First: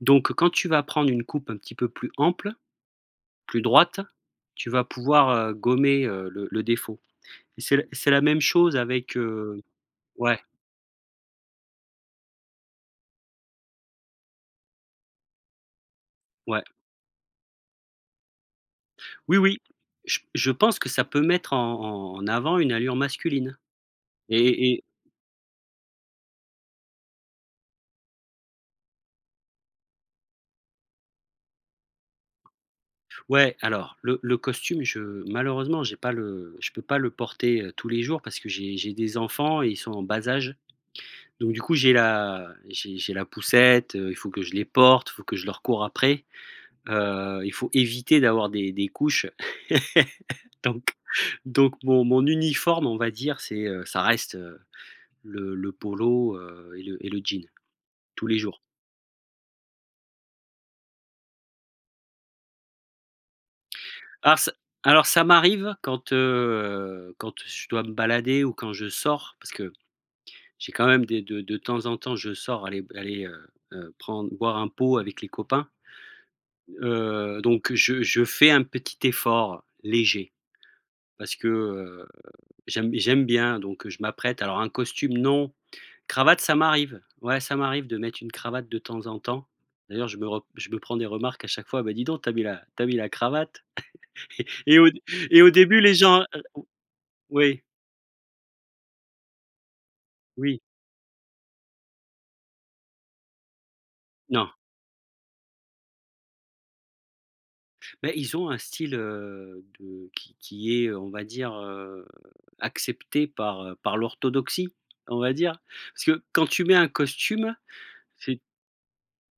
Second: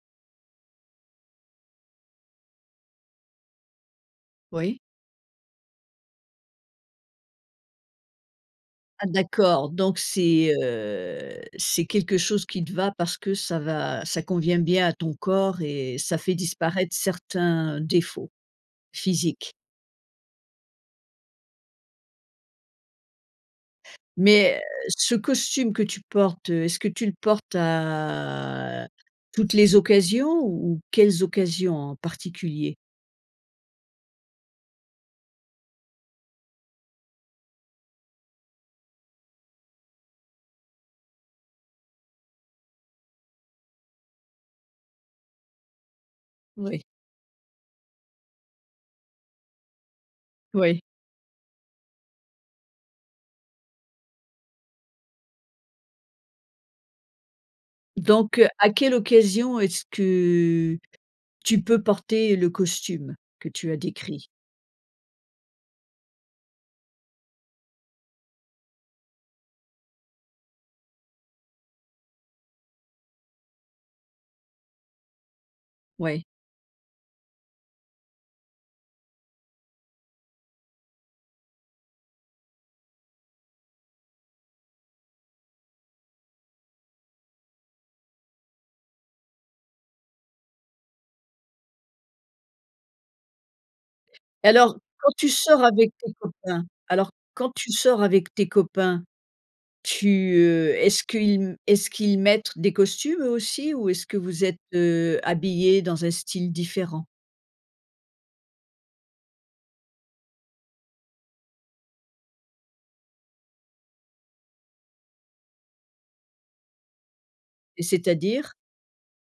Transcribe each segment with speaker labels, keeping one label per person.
Speaker 1: Donc quand tu vas prendre une coupe un petit peu plus ample, plus droite, tu
Speaker 2: Oui.
Speaker 1: vas pouvoir, heu, gommer, heu, le le défaut. Et c'est c'est la c'est la même chose
Speaker 2: Ah
Speaker 1: avec, heu
Speaker 2: d'accord, donc
Speaker 1: ouais.
Speaker 2: c'est, heu, c'est quelque chose qui te va parce que ça va ça convient bien à ton corps et ça fait
Speaker 1: Ouais.
Speaker 2: disparaître certains défauts
Speaker 1: Oui,
Speaker 2: physiques.
Speaker 1: oui, je p je pense que ça peut mettre en en avant une allure masculine
Speaker 2: Mais heu,
Speaker 1: et et
Speaker 2: ce costume que tu portes, heu, est-ce que tu le portes à toutes les occasions ou ou quelles occasions en particulier?
Speaker 1: Ouais alors le le costume je malheureusement j'ai pas le je peux pas le porter, heu, tous les jours parce que j'ai j'ai des enfants et ils sont en bas âge. Donc du coup j'ai la j'ai j'ai la poussette, heu, il faut que je les porte, il faut que je leur cours après,
Speaker 2: Oui.
Speaker 1: heu, Il faut éviter d'avoir des des couches.
Speaker 2: Oui.
Speaker 1: Donc donc mon mon uniforme on va dire, c'est, heu, ça reste, heu, le le polo, heu et le et le jean, tous les
Speaker 2: Donc heu,
Speaker 1: jours.
Speaker 2: à quelle occasion est-ce que tu peux porter le costume, que tu as décrit?
Speaker 1: Alors ç alors ça m'arrive quand, heu, quand je dois me balader ou quand je sors, parce que j'ai quand même des de de temps en temps, je sors aller b allez, heu heu, prendre boire un pot avec les copains,
Speaker 2: Ouais.
Speaker 1: heu, donc je je fais un petit effort, léger, parce que, heu, j'aime b j'aime bien. Donc heu, je m'apprête, alors un costume non, cravate, ça m'arrive. Ouais ça m'arrive de mettre une cravate de temps en temps. D'ailleurs je me re je me prends des remarques à chaque fois: «Bah dis donc tu as mis la tu as mis la cravate» et
Speaker 2: Alors
Speaker 1: et au dé
Speaker 2: quand tu
Speaker 1: et au
Speaker 2: sors
Speaker 1: début
Speaker 2: avec
Speaker 1: les
Speaker 2: tes
Speaker 1: gens, heu o
Speaker 2: copains alors quand
Speaker 1: oui
Speaker 2: tu sors avec tes copains, tu
Speaker 1: Oui.
Speaker 2: heu est-ce qu'ils est-ce qu'ils mettre des costumes eux aussi ou est-ce que vous
Speaker 1: Non.
Speaker 2: êtes heu, habillés dans un style différent?
Speaker 1: Bah ils ont un style, heu, de qui qui est, heu, on va dire, heu, accepté par, heu par l'orthodoxie, on va dire. Parce que quand tu mets un costume, c'est
Speaker 2: C'est-à-dire?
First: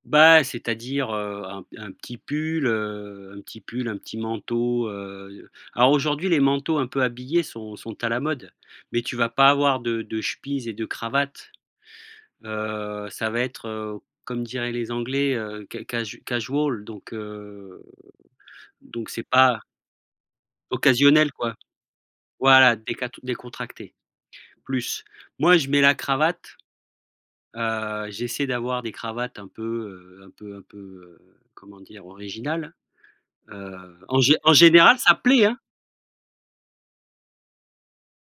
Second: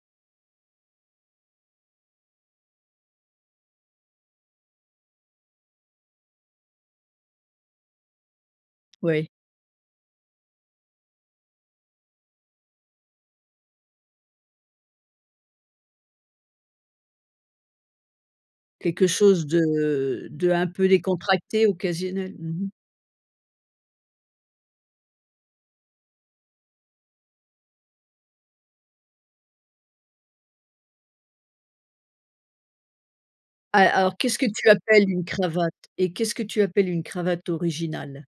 Speaker 1: Bah, c'est à dire, heu, un p un petit pull, heu, un petit pull, un petit manteau, heu alors aujourd'hui les manteaux un peu habillés sont sont à la mode mais tu
Speaker 2: Oui.
Speaker 1: vas pas avoir de de chemises et de cravates, heu, ça va être heu, comme diraient les anglais, heu, ca casu casual donc heu,
Speaker 2: Quelque
Speaker 1: donc c'est
Speaker 2: chose
Speaker 1: pas
Speaker 2: de d'un peu
Speaker 1: occasionnel, quoi.
Speaker 2: décontracté, occasionnel mmh mh.
Speaker 1: Voilà décat décontracté, plus. Moi je mets la cravate, heu, j'essaie d'avoir des cravates un peu, heu, un peu un peu, heu, comment dire? Originales, heu,
Speaker 2: Ah, alors
Speaker 1: en
Speaker 2: qu'est-ce
Speaker 1: gé
Speaker 2: que
Speaker 1: en
Speaker 2: tu
Speaker 1: général,
Speaker 2: appelles
Speaker 1: ça
Speaker 2: une
Speaker 1: plaît, hein.
Speaker 2: cravate? Et qu'est-ce que tu appelles une cravate originale?